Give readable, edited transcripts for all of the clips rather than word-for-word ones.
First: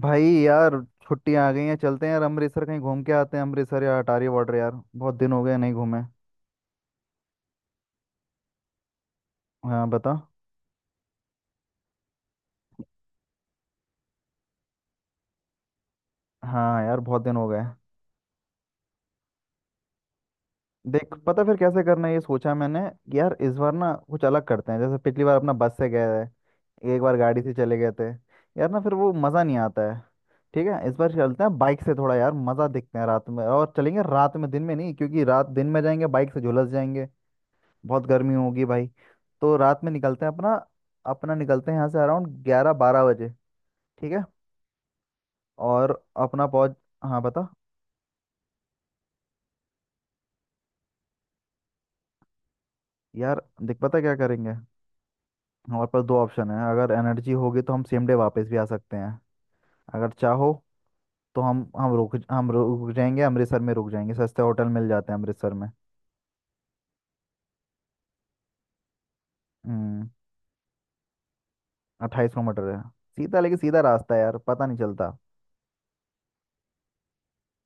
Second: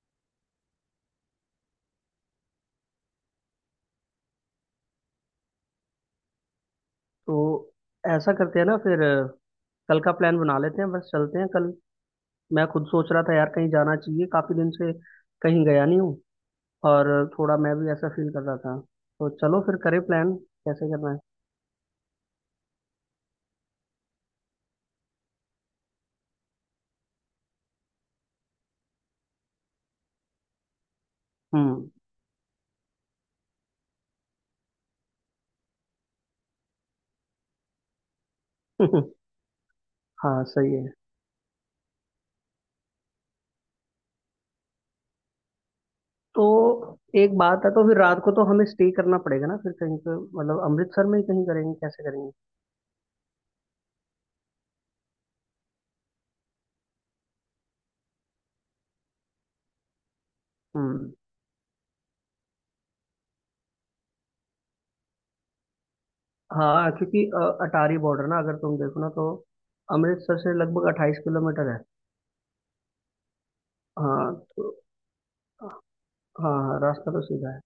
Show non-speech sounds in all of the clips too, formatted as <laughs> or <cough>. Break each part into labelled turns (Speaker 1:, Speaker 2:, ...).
Speaker 1: भाई यार, छुट्टियां आ गई हैं। चलते हैं यार अमृतसर, कहीं घूम के आते हैं। अमृतसर या अटारी बॉर्डर यार, बहुत दिन हो गए नहीं घूमे।
Speaker 2: तो ऐसा करते हैं ना फिर
Speaker 1: हाँ,
Speaker 2: कल का
Speaker 1: बता।
Speaker 2: प्लान बना लेते हैं। बस चलते हैं कल। मैं खुद सोच रहा था यार, कहीं जाना चाहिए काफी दिन से कहीं गया नहीं हूँ।
Speaker 1: हाँ यार,
Speaker 2: और
Speaker 1: बहुत दिन हो
Speaker 2: थोड़ा
Speaker 1: गए।
Speaker 2: मैं भी ऐसा फील कर रहा था। तो चलो फिर करें प्लान, कैसे करना
Speaker 1: देख,
Speaker 2: है।
Speaker 1: पता फिर कैसे करना है ये सोचा मैंने कि यार इस बार ना कुछ अलग करते हैं। जैसे पिछली बार अपना बस से गए थे, एक बार गाड़ी से चले गए थे। यार ना फिर वो मज़ा नहीं आता है। ठीक है, इस बार चलते हैं बाइक
Speaker 2: हम्म।
Speaker 1: से, थोड़ा यार मज़ा देखते हैं। रात में, और चलेंगे रात में, दिन में नहीं, क्योंकि रात दिन में जाएंगे बाइक से झुलस जाएंगे। बहुत गर्मी होगी भाई।
Speaker 2: <laughs>
Speaker 1: तो रात में निकलते हैं
Speaker 2: हाँ
Speaker 1: अपना।
Speaker 2: सही है।
Speaker 1: अपना निकलते हैं यहाँ से अराउंड ग्यारह बारह बजे। ठीक है। और
Speaker 2: तो
Speaker 1: अपना पहुँच। हाँ,
Speaker 2: एक
Speaker 1: बता।
Speaker 2: बात है, तो फिर रात को तो हमें स्टे करना पड़ेगा ना फिर कहीं पे, मतलब अमृतसर में ही कहीं करेंगे, कैसे करेंगे।
Speaker 1: यार देख पता क्या करेंगे। हमारे पास दो ऑप्शन है, अगर एनर्जी होगी तो हम सेम डे वापस भी आ सकते हैं, अगर चाहो।
Speaker 2: हम्म।
Speaker 1: तो हम रुक जाएंगे। अमृतसर में रुक जाएंगे, सस्ते होटल मिल जाते हैं अमृतसर में।
Speaker 2: हाँ, क्योंकि अटारी बॉर्डर ना अगर तुम देखो ना तो
Speaker 1: हम्म।
Speaker 2: अमृतसर से लगभग 28 किलोमीटर है।
Speaker 1: 28 किलोमीटर है। सीधा, लेकिन सीधा रास्ता है
Speaker 2: हाँ।
Speaker 1: यार, पता
Speaker 2: तो
Speaker 1: नहीं चलता।
Speaker 2: हाँ हाँ, रास्ता तो सीधा है।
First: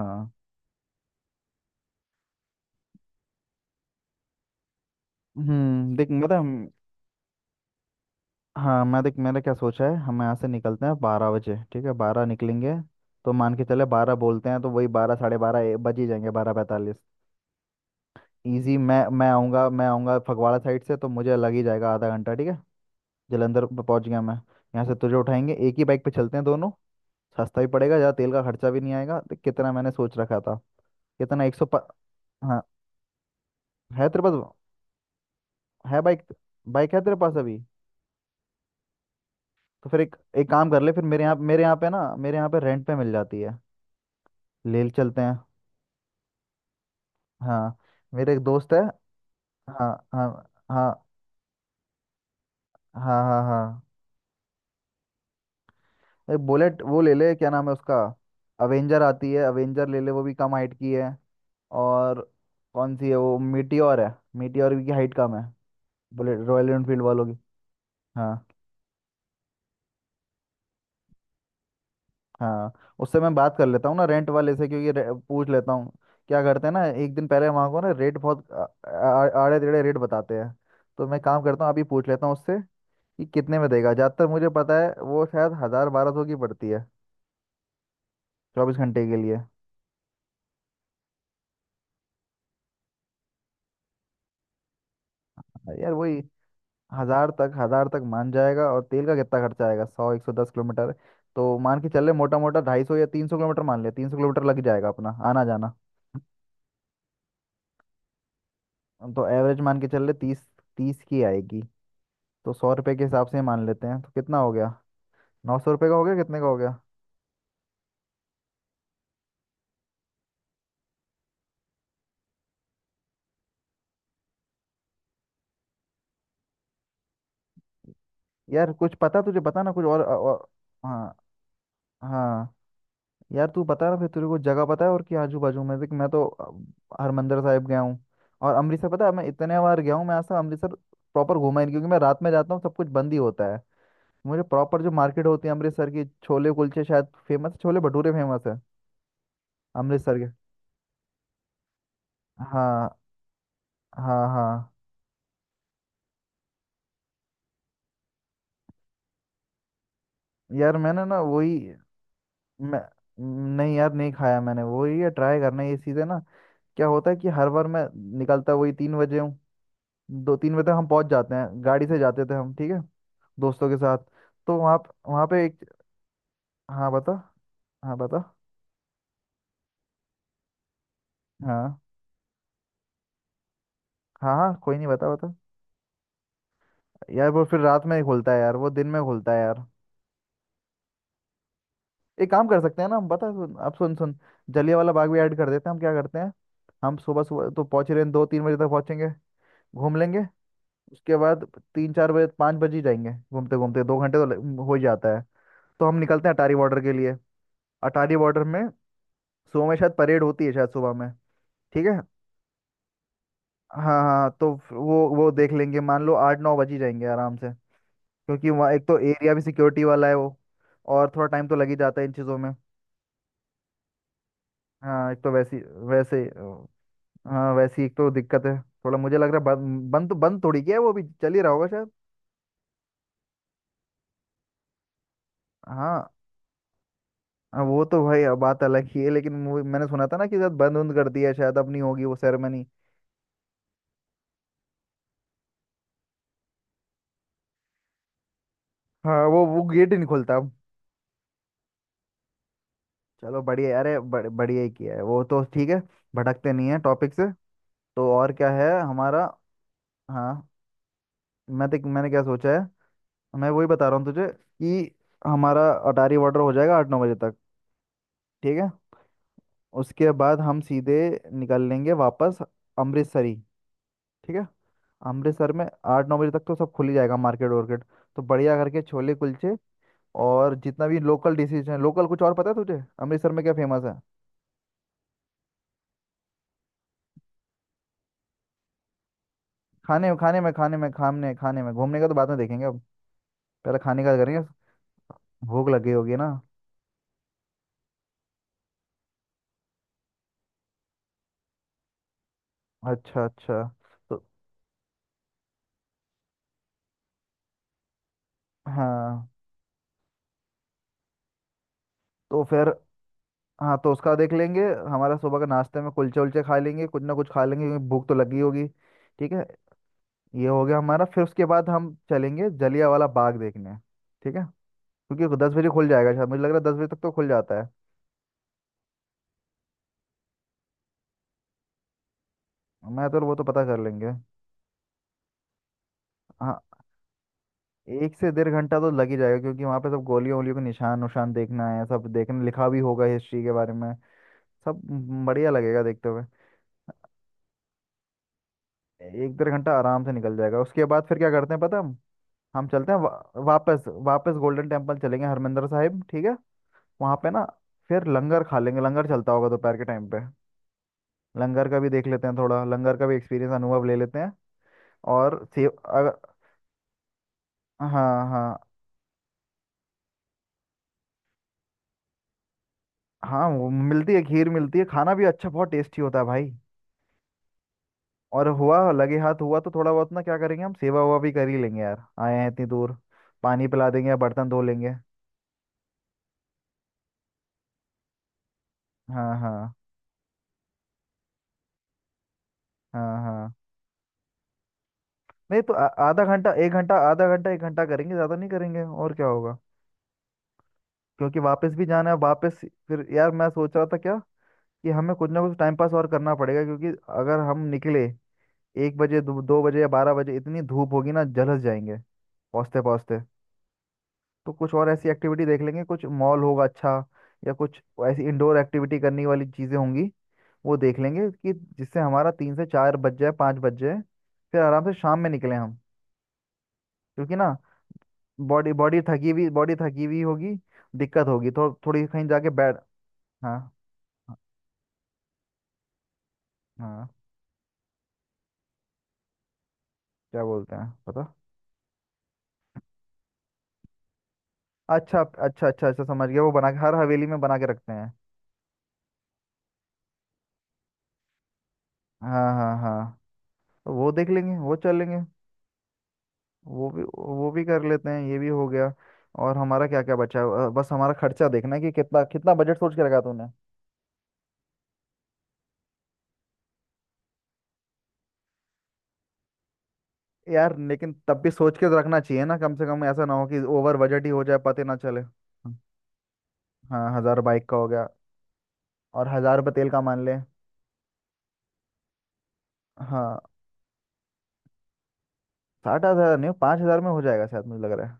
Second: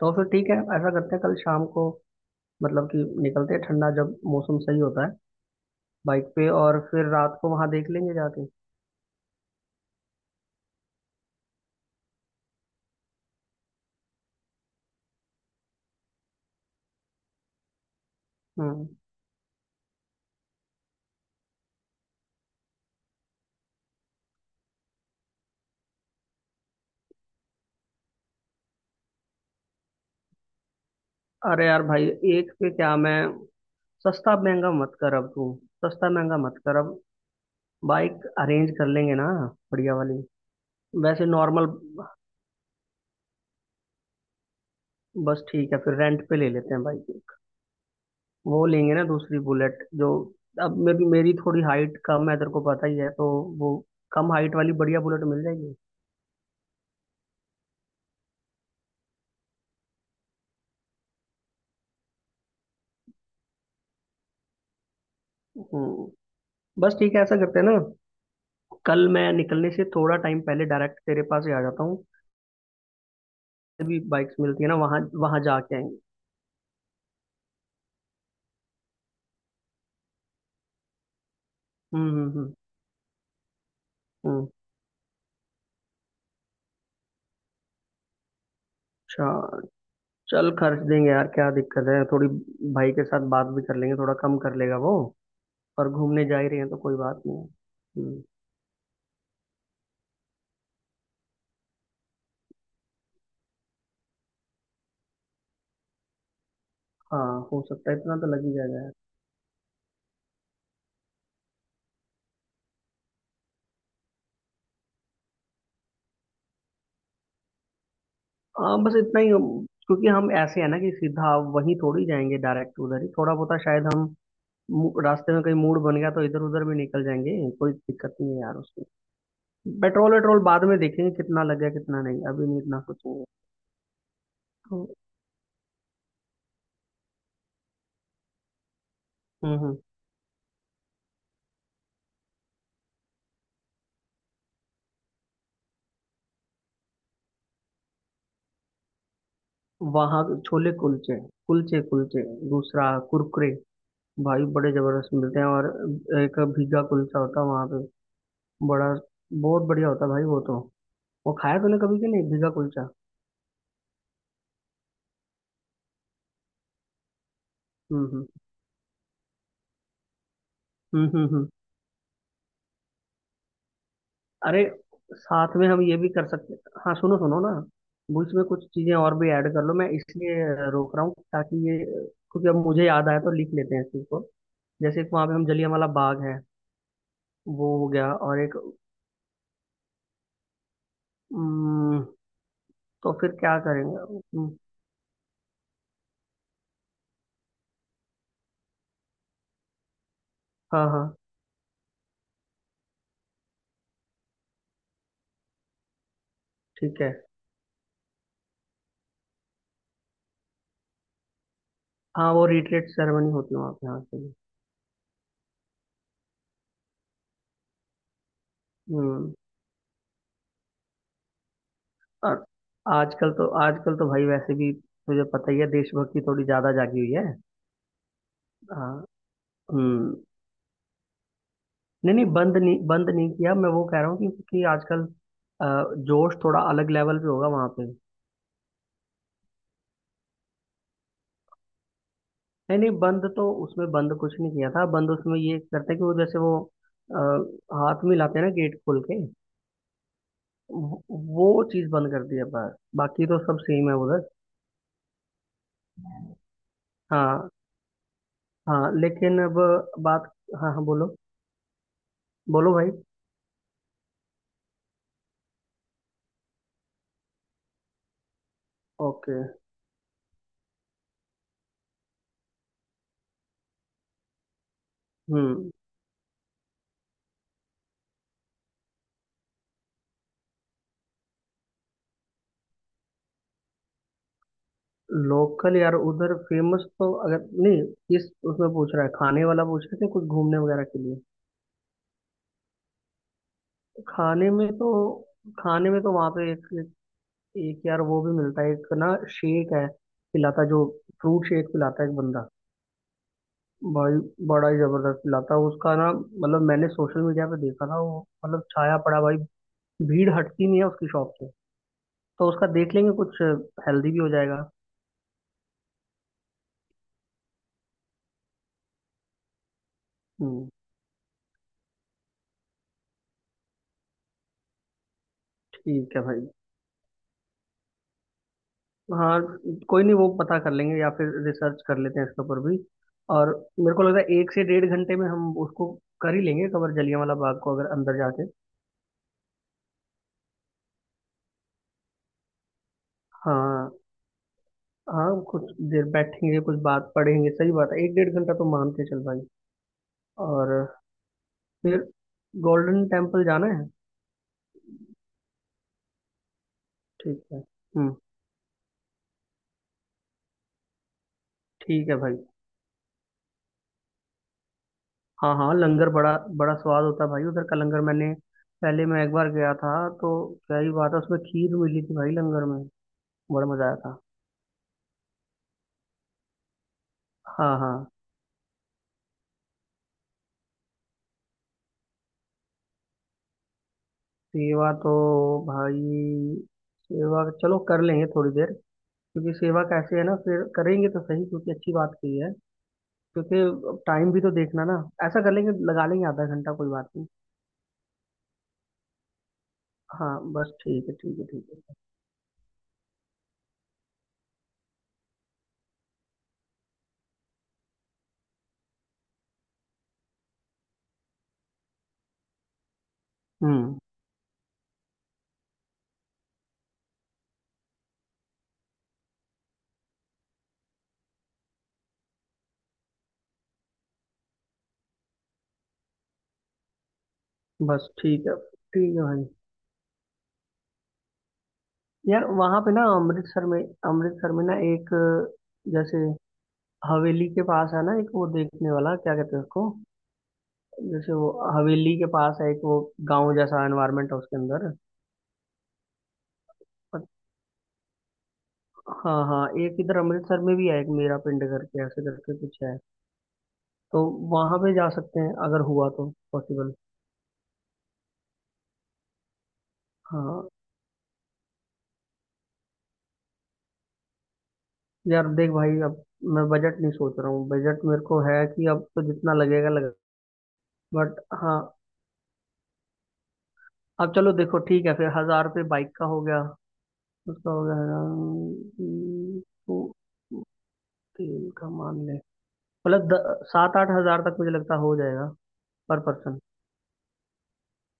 Speaker 2: तो फिर ठीक है, ऐसा करते हैं कल शाम को, मतलब कि निकलते हैं ठंडा जब मौसम सही होता है,
Speaker 1: हम्म, देख
Speaker 2: बाइक पे।
Speaker 1: मतलब।
Speaker 2: और फिर रात को वहां देख लेंगे जाके।
Speaker 1: हाँ, मैं देख मैंने क्या सोचा है हम यहाँ से निकलते हैं बारह बजे। ठीक है, बारह निकलेंगे। तो मान के चले बारह, बोलते हैं तो वही बारह साढ़े बारह बज ही जाएंगे, बारह पैंतालीस। ईजी।
Speaker 2: हम्म।
Speaker 1: मैं आऊँगा फगवाड़ा साइड से, तो मुझे लग ही जाएगा आधा घंटा। ठीक है। जलंधर पहुँच गया मैं, यहाँ से तुझे उठाएंगे। एक ही बाइक पे चलते हैं दोनों। सस्ता भी पड़ेगा, ज़्यादा तेल का खर्चा भी नहीं आएगा। देख कितना मैंने सोच रखा था। कितना एक सौ
Speaker 2: अरे यार भाई, एक
Speaker 1: हाँ।
Speaker 2: पे क्या मैं।
Speaker 1: है तेरे पास?
Speaker 2: सस्ता महंगा मत कर अब तू।
Speaker 1: है
Speaker 2: सस्ता
Speaker 1: बाइक
Speaker 2: महंगा मत कर
Speaker 1: बाइक
Speaker 2: अब।
Speaker 1: है तेरे पास अभी?
Speaker 2: बाइक अरेंज कर लेंगे ना,
Speaker 1: तो
Speaker 2: बढ़िया
Speaker 1: फिर एक
Speaker 2: वाली।
Speaker 1: एक काम कर ले फिर, मेरे
Speaker 2: वैसे
Speaker 1: यहाँ मेरे
Speaker 2: नॉर्मल,
Speaker 1: यहाँ पे ना मेरे यहाँ पे रेंट पे मिल जाती है। ले चलते हैं।
Speaker 2: बस ठीक है फिर रेंट पे ले लेते हैं बाइक एक।
Speaker 1: हाँ, मेरे एक
Speaker 2: वो
Speaker 1: दोस्त है।
Speaker 2: लेंगे ना दूसरी बुलेट
Speaker 1: हाँ,
Speaker 2: जो।
Speaker 1: हाँ,
Speaker 2: अब
Speaker 1: हाँ,
Speaker 2: मेरी मेरी थोड़ी हाइट कम है तेरे को पता ही
Speaker 1: हाँ,
Speaker 2: है तो
Speaker 1: हाँ,
Speaker 2: वो
Speaker 1: हाँ।
Speaker 2: कम हाइट वाली बढ़िया बुलेट मिल जाएगी।
Speaker 1: एक बुलेट वो ले ले, क्या नाम है उसका? अवेंजर आती है, अवेंजर ले ले, वो भी कम हाइट की है। और कौन सी है वो? मीटियोर है, मीटियोर की हाइट कम है।
Speaker 2: हम्म।
Speaker 1: बुलेट रॉयल
Speaker 2: बस
Speaker 1: एनफील्ड
Speaker 2: ठीक है
Speaker 1: वालों
Speaker 2: ऐसा
Speaker 1: की।
Speaker 2: करते हैं ना,
Speaker 1: हाँ,
Speaker 2: कल मैं निकलने से थोड़ा टाइम पहले डायरेक्ट तेरे पास ही आ जाता हूँ।
Speaker 1: हाँ। उससे मैं बात कर लेता हूँ
Speaker 2: भी
Speaker 1: ना रेंट
Speaker 2: बाइक्स
Speaker 1: वाले
Speaker 2: मिलती
Speaker 1: से,
Speaker 2: है ना
Speaker 1: क्योंकि
Speaker 2: वहाँ वहाँ
Speaker 1: पूछ लेता
Speaker 2: जाके
Speaker 1: हूँ।
Speaker 2: आएंगे।
Speaker 1: क्या करते हैं ना, एक दिन पहले वहाँ को ना रेट बहुत आड़े टेढ़े रेट बताते हैं। तो मैं काम करता हूँ अभी, पूछ लेता हूँ
Speaker 2: हम्म।
Speaker 1: उससे कि कितने में देगा। ज्यादातर
Speaker 2: हम्म।
Speaker 1: मुझे पता है, वो शायद हजार बारह सौ की पड़ती है, 24 घंटे के लिए।
Speaker 2: अच्छा। चल खर्च देंगे यार, क्या दिक्कत है थोड़ी। भाई के साथ बात भी कर लेंगे, थोड़ा कम कर लेगा वो।
Speaker 1: हाँ,
Speaker 2: और
Speaker 1: यार वही।
Speaker 2: घूमने जा ही रहे हैं तो कोई बात
Speaker 1: हजार
Speaker 2: नहीं है।
Speaker 1: तक हजार तक
Speaker 2: हम्म।
Speaker 1: मान जाएगा। और तेल का कितना खर्चा आएगा? सौ एक सौ दस किलोमीटर। तो मान के चल ले, मोटा मोटा 250 या 300 किलोमीटर मान ले, 300 किलोमीटर लग जाएगा अपना आना जाना।
Speaker 2: हाँ हो सकता है, इतना तो लग ही जाएगा यार।
Speaker 1: तो एवरेज मान के चल ले तीस, तीस की आएगी। तो सौ रुपये के हिसाब से मान लेते हैं, तो कितना हो गया? 900 रुपये का हो गया, कितने का हो गया?
Speaker 2: हाँ बस इतना ही क्योंकि हम ऐसे है ना कि सीधा वहीं थोड़ी जाएंगे डायरेक्ट, उधर ही थोड़ा बहुत शायद हम रास्ते में कहीं मूड बन गया तो इधर उधर भी निकल जाएंगे, कोई दिक्कत नहीं है यार
Speaker 1: यार
Speaker 2: उसमें।
Speaker 1: कुछ पता तुझे, बता ना कुछ और,
Speaker 2: पेट्रोल
Speaker 1: और
Speaker 2: वेट्रोल
Speaker 1: और
Speaker 2: बाद में देखेंगे
Speaker 1: हाँ,
Speaker 2: कितना लगे कितना नहीं, अभी
Speaker 1: हाँ।
Speaker 2: नहीं इतना सोचेंगे।
Speaker 1: यार तू बता ना फिर, तेरे को जगह पता
Speaker 2: तो
Speaker 1: है और कि आजू बाजू में? देख, मैं तो हरमंदिर साहिब गया हूँ। और अमृतसर, पता है मैं इतने
Speaker 2: हम्म।
Speaker 1: बार गया हूँ, मैं आज तक अमृतसर प्रॉपर घूमा ही नहीं, क्योंकि मैं रात में जाता हूँ सब कुछ बंद ही होता है। मुझे प्रॉपर जो मार्केट होती है अमृतसर की, छोले कुलचे शायद फेमस, छोले भटूरे फेमस है अमृतसर
Speaker 2: वहाँ
Speaker 1: के।
Speaker 2: के छोले कुलचे। कुलचे कुलचे। दूसरा
Speaker 1: हाँ,
Speaker 2: कुरकुरे।
Speaker 1: हाँ,
Speaker 2: भाई
Speaker 1: हाँ।
Speaker 2: बड़े जबरदस्त मिलते हैं। और एक भीगा कुलचा होता है वहाँ पे, बड़ा बहुत बढ़िया होता है भाई वो तो।
Speaker 1: यार मैंने ना
Speaker 2: वो
Speaker 1: वही,
Speaker 2: खाया तूने कभी कि नहीं, भीगा
Speaker 1: मैं,
Speaker 2: कुलचा।
Speaker 1: नहीं यार नहीं खाया मैंने, वही है ट्राई करना है ये चीज़ें ना। क्या होता है कि हर बार मैं
Speaker 2: हम्म हम्म
Speaker 1: निकलता वही तीन बजे हूँ, दो तीन बजे तक हम पहुंच
Speaker 2: हम्म हम्म
Speaker 1: जाते
Speaker 2: हम्म।
Speaker 1: हैं। गाड़ी से जाते थे हम, ठीक है। दोस्तों के साथ। तो
Speaker 2: अरे
Speaker 1: वहाँ वहाँ पे
Speaker 2: साथ
Speaker 1: एक।
Speaker 2: में हम ये भी कर सकते।
Speaker 1: हाँ,
Speaker 2: हाँ
Speaker 1: बता।
Speaker 2: सुनो सुनो ना,
Speaker 1: हाँ, बता।
Speaker 2: बीच में कुछ चीजें और भी ऐड कर लो। मैं इसलिए रोक रहा हूँ ताकि ये,
Speaker 1: हाँ,
Speaker 2: क्योंकि अब मुझे याद आया तो लिख लेते हैं इस चीज को।
Speaker 1: हाँ, हाँ, कोई नहीं,
Speaker 2: जैसे
Speaker 1: बता
Speaker 2: एक वहाँ
Speaker 1: बता।
Speaker 2: पे हम जलियांवाला बाग है।
Speaker 1: यार वो फिर
Speaker 2: वो
Speaker 1: रात
Speaker 2: हो
Speaker 1: में ही
Speaker 2: गया,
Speaker 1: खुलता है,
Speaker 2: और एक
Speaker 1: यार वो दिन में खुलता है यार।
Speaker 2: उम्म,
Speaker 1: एक काम कर सकते हैं ना हम,
Speaker 2: तो
Speaker 1: बता
Speaker 2: फिर
Speaker 1: सुन,
Speaker 2: क्या
Speaker 1: अब सुन
Speaker 2: करेंगे।
Speaker 1: सुन।
Speaker 2: उम्म,
Speaker 1: जलियांवाला बाग भी ऐड कर देते हैं, हम क्या करते हैं। हम सुबह सुबह तो पहुंच रहे हैं, दो तीन बजे तक पहुंचेंगे। घूम लेंगे।
Speaker 2: हाँ हाँ
Speaker 1: उसके बाद तीन चार बजे, पाँच बजे ही जाएंगे घूमते घूमते, दो घंटे तो हो ही जाता है। तो हम निकलते हैं अटारी बॉर्डर के
Speaker 2: ठीक है।
Speaker 1: लिए। अटारी बॉर्डर में सुबह में शायद परेड होती है, शायद सुबह में। ठीक है।
Speaker 2: हाँ वो रिट्रीट सेरेमनी होती है वहाँ
Speaker 1: हाँ,
Speaker 2: पे, हाँ सही
Speaker 1: हाँ,
Speaker 2: है।
Speaker 1: तो वो देख लेंगे, मान लो आठ नौ बज ही जाएंगे आराम से। क्योंकि वहाँ एक तो
Speaker 2: हम्म।
Speaker 1: एरिया भी सिक्योरिटी वाला है वो। और थोड़ा टाइम तो लग ही जाता है इन चीज़ों
Speaker 2: और
Speaker 1: में।
Speaker 2: आजकल तो, आजकल तो भाई वैसे भी
Speaker 1: हाँ, एक
Speaker 2: तुझे
Speaker 1: तो
Speaker 2: पता
Speaker 1: वैसी,
Speaker 2: ही है, देशभक्ति
Speaker 1: वैसे
Speaker 2: थोड़ी ज्यादा जागी हुई है।
Speaker 1: हाँ वैसी एक तो दिक्कत है।
Speaker 2: हाँ।
Speaker 1: थोड़ा मुझे लग रहा है बंद, बंद
Speaker 2: हम्म।
Speaker 1: तो बंद थोड़ी किया है, वो भी चल ही रहा होगा शायद।
Speaker 2: नहीं नहीं, बंद नहीं, बंद नहीं किया। मैं वो कह रहा हूँ कि आजकल अ,
Speaker 1: हाँ।
Speaker 2: जोश थोड़ा अलग लेवल पे होगा
Speaker 1: हाँ,
Speaker 2: वहाँ
Speaker 1: वो
Speaker 2: पे।
Speaker 1: तो भाई अब बात अलग ही है, लेकिन मैंने सुना था ना कि शायद बंद उंद कर दिया है, शायद अब नहीं होगी वो सेरेमनी।
Speaker 2: नहीं नहीं, बंद तो उसमें बंद कुछ नहीं किया था, बंद उसमें ये करते हैं कि वो जैसे वो आ, हाथ में लाते हैं ना गेट खोल
Speaker 1: हाँ,
Speaker 2: के,
Speaker 1: वो गेट ही नहीं खुलता अब।
Speaker 2: वो वो चीज़ बंद कर दी है बस, बाकी तो
Speaker 1: चलो
Speaker 2: सब
Speaker 1: बढ़िया,
Speaker 2: सेम है
Speaker 1: अरे
Speaker 2: उधर।
Speaker 1: बढ़िया ही किया है वो तो। ठीक है। भटकते नहीं है टॉपिक से।
Speaker 2: हाँ
Speaker 1: तो और क्या है
Speaker 2: हाँ
Speaker 1: हमारा।
Speaker 2: लेकिन अब बात।
Speaker 1: हाँ।
Speaker 2: हाँ हाँ बोलो।
Speaker 1: मैं देख मैंने क्या सोचा है।
Speaker 2: बोलो भाई।
Speaker 1: मैं वही बता रहा हूँ तुझे। कि हमारा अटारी वाटर हो जाएगा आठ नौ बजे तक। ठीक है।
Speaker 2: ओके।
Speaker 1: उसके बाद हम सीधे निकल लेंगे वापस, अमृतसर ही। ठीक है। अमृतसर में
Speaker 2: हम्म।
Speaker 1: आठ नौ बजे तक तो सब खुल ही जाएगा, मार्केट वार्केट। तो बढ़िया करके छोले कुलचे और जितना भी लोकल डिशेज हैं लोकल, कुछ और पता है तुझे अमृतसर में क्या फेमस है?
Speaker 2: लोकल यार उधर फेमस तो अगर नहीं, इस उसमें पूछ रहा है, खाने वाला पूछ रहे थे
Speaker 1: खाने
Speaker 2: कुछ
Speaker 1: खाने में
Speaker 2: घूमने
Speaker 1: खाने
Speaker 2: वगैरह
Speaker 1: में
Speaker 2: के लिए।
Speaker 1: खाने खाने में घूमने का तो बाद में देखेंगे अब। पहले खाने का करेंगे।
Speaker 2: खाने में तो,
Speaker 1: भूख
Speaker 2: खाने
Speaker 1: लगी
Speaker 2: में तो
Speaker 1: होगी ना।
Speaker 2: वहाँ पे एक, एक यार वो भी मिलता है, एक ना शेक है पिलाता जो, फ्रूट शेक पिलाता है एक बंदा।
Speaker 1: अच्छा, अच्छा।
Speaker 2: भाई
Speaker 1: तो।
Speaker 2: बड़ा ही जबरदस्त पिलाता है उसका ना, मतलब मैंने सोशल मीडिया पे देखा था वो, मतलब छाया पड़ा
Speaker 1: हाँ,
Speaker 2: भाई, भीड़ हटती नहीं है उसकी शॉप से।
Speaker 1: तो
Speaker 2: तो उसका
Speaker 1: फिर।
Speaker 2: देख लेंगे कुछ,
Speaker 1: हाँ, तो
Speaker 2: हेल्दी
Speaker 1: उसका
Speaker 2: भी हो
Speaker 1: देख लेंगे।
Speaker 2: जाएगा।
Speaker 1: हमारा सुबह का नाश्ते में कुलचे उलचे खा लेंगे, कुछ ना कुछ खा लेंगे क्योंकि भूख तो लगी होगी। ठीक है। ये हो
Speaker 2: हम्म।
Speaker 1: गया हमारा। फिर उसके बाद हम चलेंगे जलियांवाला बाग देखने। ठीक है। क्योंकि वो दस बजे खुल जाएगा
Speaker 2: ठीक है
Speaker 1: शायद, मुझे
Speaker 2: भाई।
Speaker 1: लग रहा है दस बजे तक तो खुल जाता है।
Speaker 2: हाँ, कोई नहीं वो पता कर लेंगे या फिर रिसर्च कर लेते हैं इसके ऊपर भी।
Speaker 1: मैं तो, वो तो
Speaker 2: और
Speaker 1: पता कर
Speaker 2: मेरे को
Speaker 1: लेंगे।
Speaker 2: लगता है 1 से 1.5 घंटे में हम उसको कर ही लेंगे,
Speaker 1: हाँ,
Speaker 2: कवर जलियांवाला बाग को, अगर
Speaker 1: एक
Speaker 2: अंदर
Speaker 1: से डेढ़
Speaker 2: जाके।
Speaker 1: घंटा तो लग ही जाएगा, क्योंकि वहाँ पे सब गोलियों वोलियों के निशान उशान देखना है सब, देखने लिखा भी होगा हिस्ट्री के बारे
Speaker 2: हाँ
Speaker 1: में। सब।
Speaker 2: हाँ,
Speaker 1: बढ़िया
Speaker 2: कुछ
Speaker 1: लगेगा
Speaker 2: देर
Speaker 1: देखते हुए।
Speaker 2: बैठेंगे कुछ बात पढ़ेंगे, सही बात है, 1-1.5 घंटा तो मान के चल
Speaker 1: एक
Speaker 2: भाई।
Speaker 1: डेढ़ घंटा आराम से निकल जाएगा,
Speaker 2: और
Speaker 1: उसके बाद फिर क्या करते हैं, पता है हम?
Speaker 2: फिर
Speaker 1: हम चलते हैं
Speaker 2: गोल्डन टेम्पल जाना
Speaker 1: वापस,
Speaker 2: है,
Speaker 1: वापस गोल्डन टेम्पल चलेंगे, हरमिंदर साहिब। ठीक है। वहाँ पे
Speaker 2: ठीक
Speaker 1: ना।
Speaker 2: है।
Speaker 1: फिर
Speaker 2: हम्म।
Speaker 1: लंगर खा लेंगे, लंगर चलता होगा दोपहर के टाइम पे। लंगर का भी देख
Speaker 2: ठीक है
Speaker 1: लेते हैं
Speaker 2: भाई।
Speaker 1: थोड़ा, लंगर का भी एक्सपीरियंस अनुभव ले लेते हैं। और
Speaker 2: हाँ
Speaker 1: सेव
Speaker 2: हाँ, लंगर
Speaker 1: अगर।
Speaker 2: बड़ा बड़ा स्वाद होता है भाई, उधर का
Speaker 1: हाँ,
Speaker 2: लंगर मैंने
Speaker 1: हाँ,
Speaker 2: पहले मैं एक बार गया था, तो क्या ही बात है, उसमें खीर मिली थी भाई लंगर में,
Speaker 1: हाँ।
Speaker 2: बड़ा
Speaker 1: वो
Speaker 2: मजा आया
Speaker 1: मिलती
Speaker 2: था।
Speaker 1: है खीर, मिलती है, खाना भी अच्छा बहुत टेस्टी होता है भाई।
Speaker 2: हाँ हाँ।
Speaker 1: और हुआ लगे हाथ हुआ तो थोड़ा बहुत ना क्या करेंगे, हम सेवा हुआ भी कर ही लेंगे यार, आए हैं इतनी दूर। पानी पिला देंगे या बर्तन धो
Speaker 2: सेवा
Speaker 1: लेंगे।
Speaker 2: तो भाई, सेवा चलो कर लेंगे थोड़ी देर,
Speaker 1: हाँ,
Speaker 2: क्योंकि
Speaker 1: हाँ,
Speaker 2: सेवा कैसे है ना, फिर करेंगे तो सही, क्योंकि अच्छी बात की है।
Speaker 1: हाँ, हाँ।
Speaker 2: क्योंकि टाइम भी तो देखना ना, ऐसा कर
Speaker 1: नहीं तो
Speaker 2: लेंगे लगा
Speaker 1: आधा
Speaker 2: लेंगे आधा
Speaker 1: घंटा एक
Speaker 2: घंटा कोई
Speaker 1: घंटा,
Speaker 2: बात
Speaker 1: आधा
Speaker 2: नहीं।
Speaker 1: घंटा एक घंटा करेंगे, ज़्यादा नहीं करेंगे, और क्या होगा।
Speaker 2: हाँ बस ठीक है
Speaker 1: क्योंकि
Speaker 2: ठीक है ठीक
Speaker 1: वापस भी
Speaker 2: है।
Speaker 1: जाना है वापस। फिर यार मैं सोच रहा था क्या, कि हमें कुछ ना कुछ टाइम पास और करना पड़ेगा, क्योंकि अगर हम निकले एक बजे दो बजे या बारह बजे, इतनी धूप होगी ना जलस जाएंगे पहुँचते पहुँचते।
Speaker 2: हम्म।
Speaker 1: तो कुछ और ऐसी एक्टिविटी देख लेंगे, कुछ मॉल होगा अच्छा, या कुछ ऐसी इंडोर एक्टिविटी करने वाली चीज़ें होंगी। वो देख लेंगे, कि जिससे हमारा तीन से चार बज जाए, पाँच बज जाए। फिर आराम से शाम में निकले हम। क्योंकि ना,
Speaker 2: बस
Speaker 1: बॉडी
Speaker 2: ठीक है भाई।
Speaker 1: बॉडी थकी हुई होगी। दिक्कत होगी थोड़ी, कहीं
Speaker 2: यार
Speaker 1: जाके बैठ।
Speaker 2: वहाँ पे ना
Speaker 1: हाँ,
Speaker 2: अमृतसर में,
Speaker 1: हाँ,
Speaker 2: अमृतसर में ना एक, जैसे
Speaker 1: हाँ।
Speaker 2: हवेली के पास है ना एक वो देखने वाला, क्या कहते हैं उसको।
Speaker 1: क्या बोलते हैं पता।
Speaker 2: जैसे वो हवेली के पास है एक वो, गांव जैसा एनवायरनमेंट है उसके अंदर।
Speaker 1: अच्छा, अच्छा, अच्छा, अच्छा, समझ गया, वो बना के हर हवेली
Speaker 2: पर-
Speaker 1: में बना के रखते हैं।
Speaker 2: हाँ हाँ, एक इधर अमृतसर में भी है, एक मेरा पिंड करके ऐसे
Speaker 1: हाँ,
Speaker 2: करके
Speaker 1: हाँ,
Speaker 2: कुछ है।
Speaker 1: हाँ। तो वो
Speaker 2: तो
Speaker 1: देख लेंगे, वो
Speaker 2: वहां पे
Speaker 1: चल
Speaker 2: जा
Speaker 1: लेंगे।
Speaker 2: सकते हैं अगर हुआ तो
Speaker 1: वो
Speaker 2: पॉसिबल।
Speaker 1: भी वो भी कर लेते हैं, ये भी हो गया। और हमारा क्या क्या बचा है,
Speaker 2: हाँ
Speaker 1: बस हमारा खर्चा देखना है कि कितना कितना बजट सोच के रखा तूने।
Speaker 2: यार देख भाई अब, मैं बजट नहीं सोच रहा हूँ, बजट मेरे को है कि अब तो जितना लगेगा लगेगा।
Speaker 1: यार लेकिन तब
Speaker 2: बट
Speaker 1: भी सोच
Speaker 2: हाँ
Speaker 1: के तो रखना चाहिए ना, कम से कम ऐसा ना हो कि ओवर बजट ही
Speaker 2: अब
Speaker 1: हो
Speaker 2: चलो
Speaker 1: जाए,
Speaker 2: देखो
Speaker 1: पते ना
Speaker 2: ठीक है,
Speaker 1: चले।
Speaker 2: फिर 1,000 रुपये बाइक का हो गया,
Speaker 1: हाँ, हजार बाइक
Speaker 2: उसका
Speaker 1: का
Speaker 2: हो
Speaker 1: हो
Speaker 2: गया।
Speaker 1: गया। और हजार
Speaker 2: हम्म।
Speaker 1: रुपये तेल का
Speaker 2: तो
Speaker 1: मान ले।
Speaker 2: तेल का मान ले, मतलब
Speaker 1: हाँ,
Speaker 2: 7-8 हज़ार तक मुझे लगता हो जाएगा।
Speaker 1: साठ
Speaker 2: पर
Speaker 1: हजार नहीं,
Speaker 2: पर्सन
Speaker 1: 5,000 में हो जाएगा शायद, मुझे लग रहा है।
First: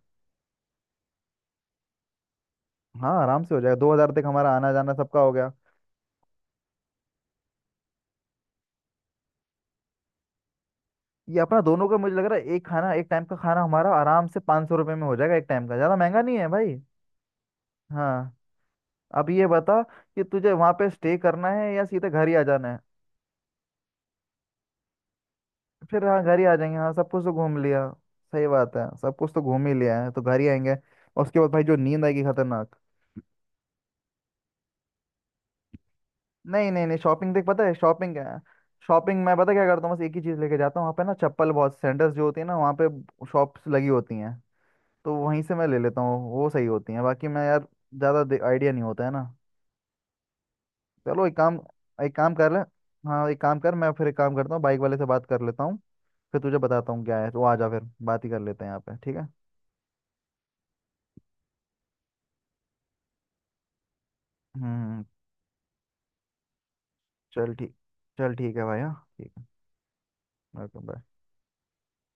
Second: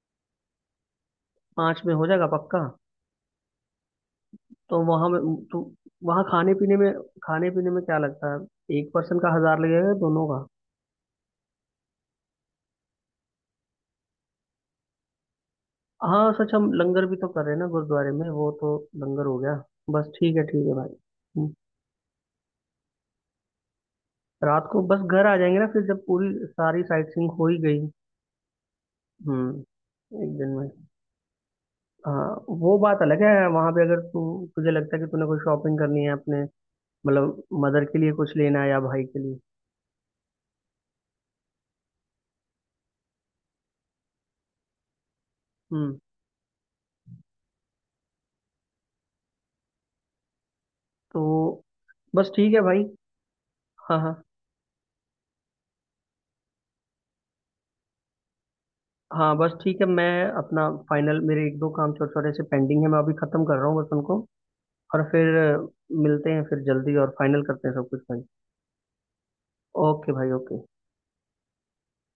Speaker 2: पाँच में हो जाएगा पक्का।
Speaker 1: हाँ, आराम से हो जाएगा, 2,000 तक हमारा आना
Speaker 2: तो
Speaker 1: जाना
Speaker 2: वहाँ
Speaker 1: सबका
Speaker 2: में,
Speaker 1: हो गया।
Speaker 2: तो वहाँ खाने पीने में, खाने पीने में क्या लगता है, एक पर्सन का 1,000 लगेगा या दोनों का।
Speaker 1: ये अपना दोनों का मुझे लग रहा है, एक खाना एक टाइम का खाना हमारा आराम से 500 सौ रुपये में हो जाएगा एक टाइम का, ज़्यादा महंगा
Speaker 2: हाँ
Speaker 1: नहीं है
Speaker 2: सच हम
Speaker 1: भाई।
Speaker 2: लंगर भी तो कर रहे हैं ना गुरुद्वारे में,
Speaker 1: हाँ,
Speaker 2: वो तो लंगर
Speaker 1: अब
Speaker 2: हो
Speaker 1: ये
Speaker 2: गया।
Speaker 1: बता
Speaker 2: बस
Speaker 1: कि तुझे
Speaker 2: ठीक
Speaker 1: वहाँ
Speaker 2: है
Speaker 1: पे
Speaker 2: भाई।
Speaker 1: स्टे करना
Speaker 2: हम्म।
Speaker 1: है या सीधे घर ही आ जाना है।
Speaker 2: रात को बस घर आ जाएंगे ना, फिर
Speaker 1: फिर
Speaker 2: जब
Speaker 1: हाँ
Speaker 2: पूरी
Speaker 1: घर ही आ जाएंगे,
Speaker 2: सारी
Speaker 1: हाँ सब
Speaker 2: साइट
Speaker 1: कुछ
Speaker 2: सीइंग
Speaker 1: तो
Speaker 2: हो
Speaker 1: घूम
Speaker 2: ही गई।
Speaker 1: लिया। सही बात है, सब कुछ तो घूम ही लिया है तो
Speaker 2: हम्म। एक
Speaker 1: घर ही
Speaker 2: दिन में।
Speaker 1: आएंगे। और उसके बाद भाई जो नींद आएगी
Speaker 2: हाँ
Speaker 1: खतरनाक।
Speaker 2: वो बात अलग है, वहां पे अगर तू, तुझे लगता है कि तूने कोई शॉपिंग करनी है अपने,
Speaker 1: नहीं, नहीं, नहीं, शॉपिंग
Speaker 2: मतलब
Speaker 1: देख, पता है
Speaker 2: मदर के लिए
Speaker 1: शॉपिंग क्या
Speaker 2: कुछ
Speaker 1: है?
Speaker 2: लेना है या भाई के
Speaker 1: शॉपिंग मैं
Speaker 2: लिए।
Speaker 1: पता क्या करता हूँ, बस एक ही चीज़ लेके जाता हूँ वहाँ पे ना चप्पल, बहुत सेंटर्स जो होती है ना वहाँ पे। शॉप्स लगी होती हैं। तो वहीं से मैं ले
Speaker 2: हम्म।
Speaker 1: लेता हूँ, वो सही होती है, बाकी मैं यार ज़्यादा आइडिया नहीं होता है ना।
Speaker 2: तो
Speaker 1: चलो एक काम एक
Speaker 2: बस
Speaker 1: काम कर
Speaker 2: ठीक
Speaker 1: ले।
Speaker 2: है भाई।
Speaker 1: हाँ एक काम कर, मैं
Speaker 2: हाँ
Speaker 1: फिर एक
Speaker 2: हाँ
Speaker 1: काम करता हूँ, बाइक वाले से बात कर लेता हूँ। फिर तुझे बताता हूँ क्या है, तो आ जा फिर बात ही कर लेते हैं यहाँ पे, ठीक है।
Speaker 2: हाँ। बस ठीक है, मैं अपना फाइनल, मेरे एक दो काम छोटे छोटे से पेंडिंग है, मैं अभी खत्म कर रहा हूँ बस उनको। और
Speaker 1: हम्म।
Speaker 2: फिर मिलते हैं फिर जल्दी और फाइनल
Speaker 1: चल
Speaker 2: करते
Speaker 1: ठीक।
Speaker 2: हैं सब कुछ भाई।
Speaker 1: चल ठीक है भाई, हाँ ठीक है।
Speaker 2: ओके भाई ओके।
Speaker 1: Okay bye.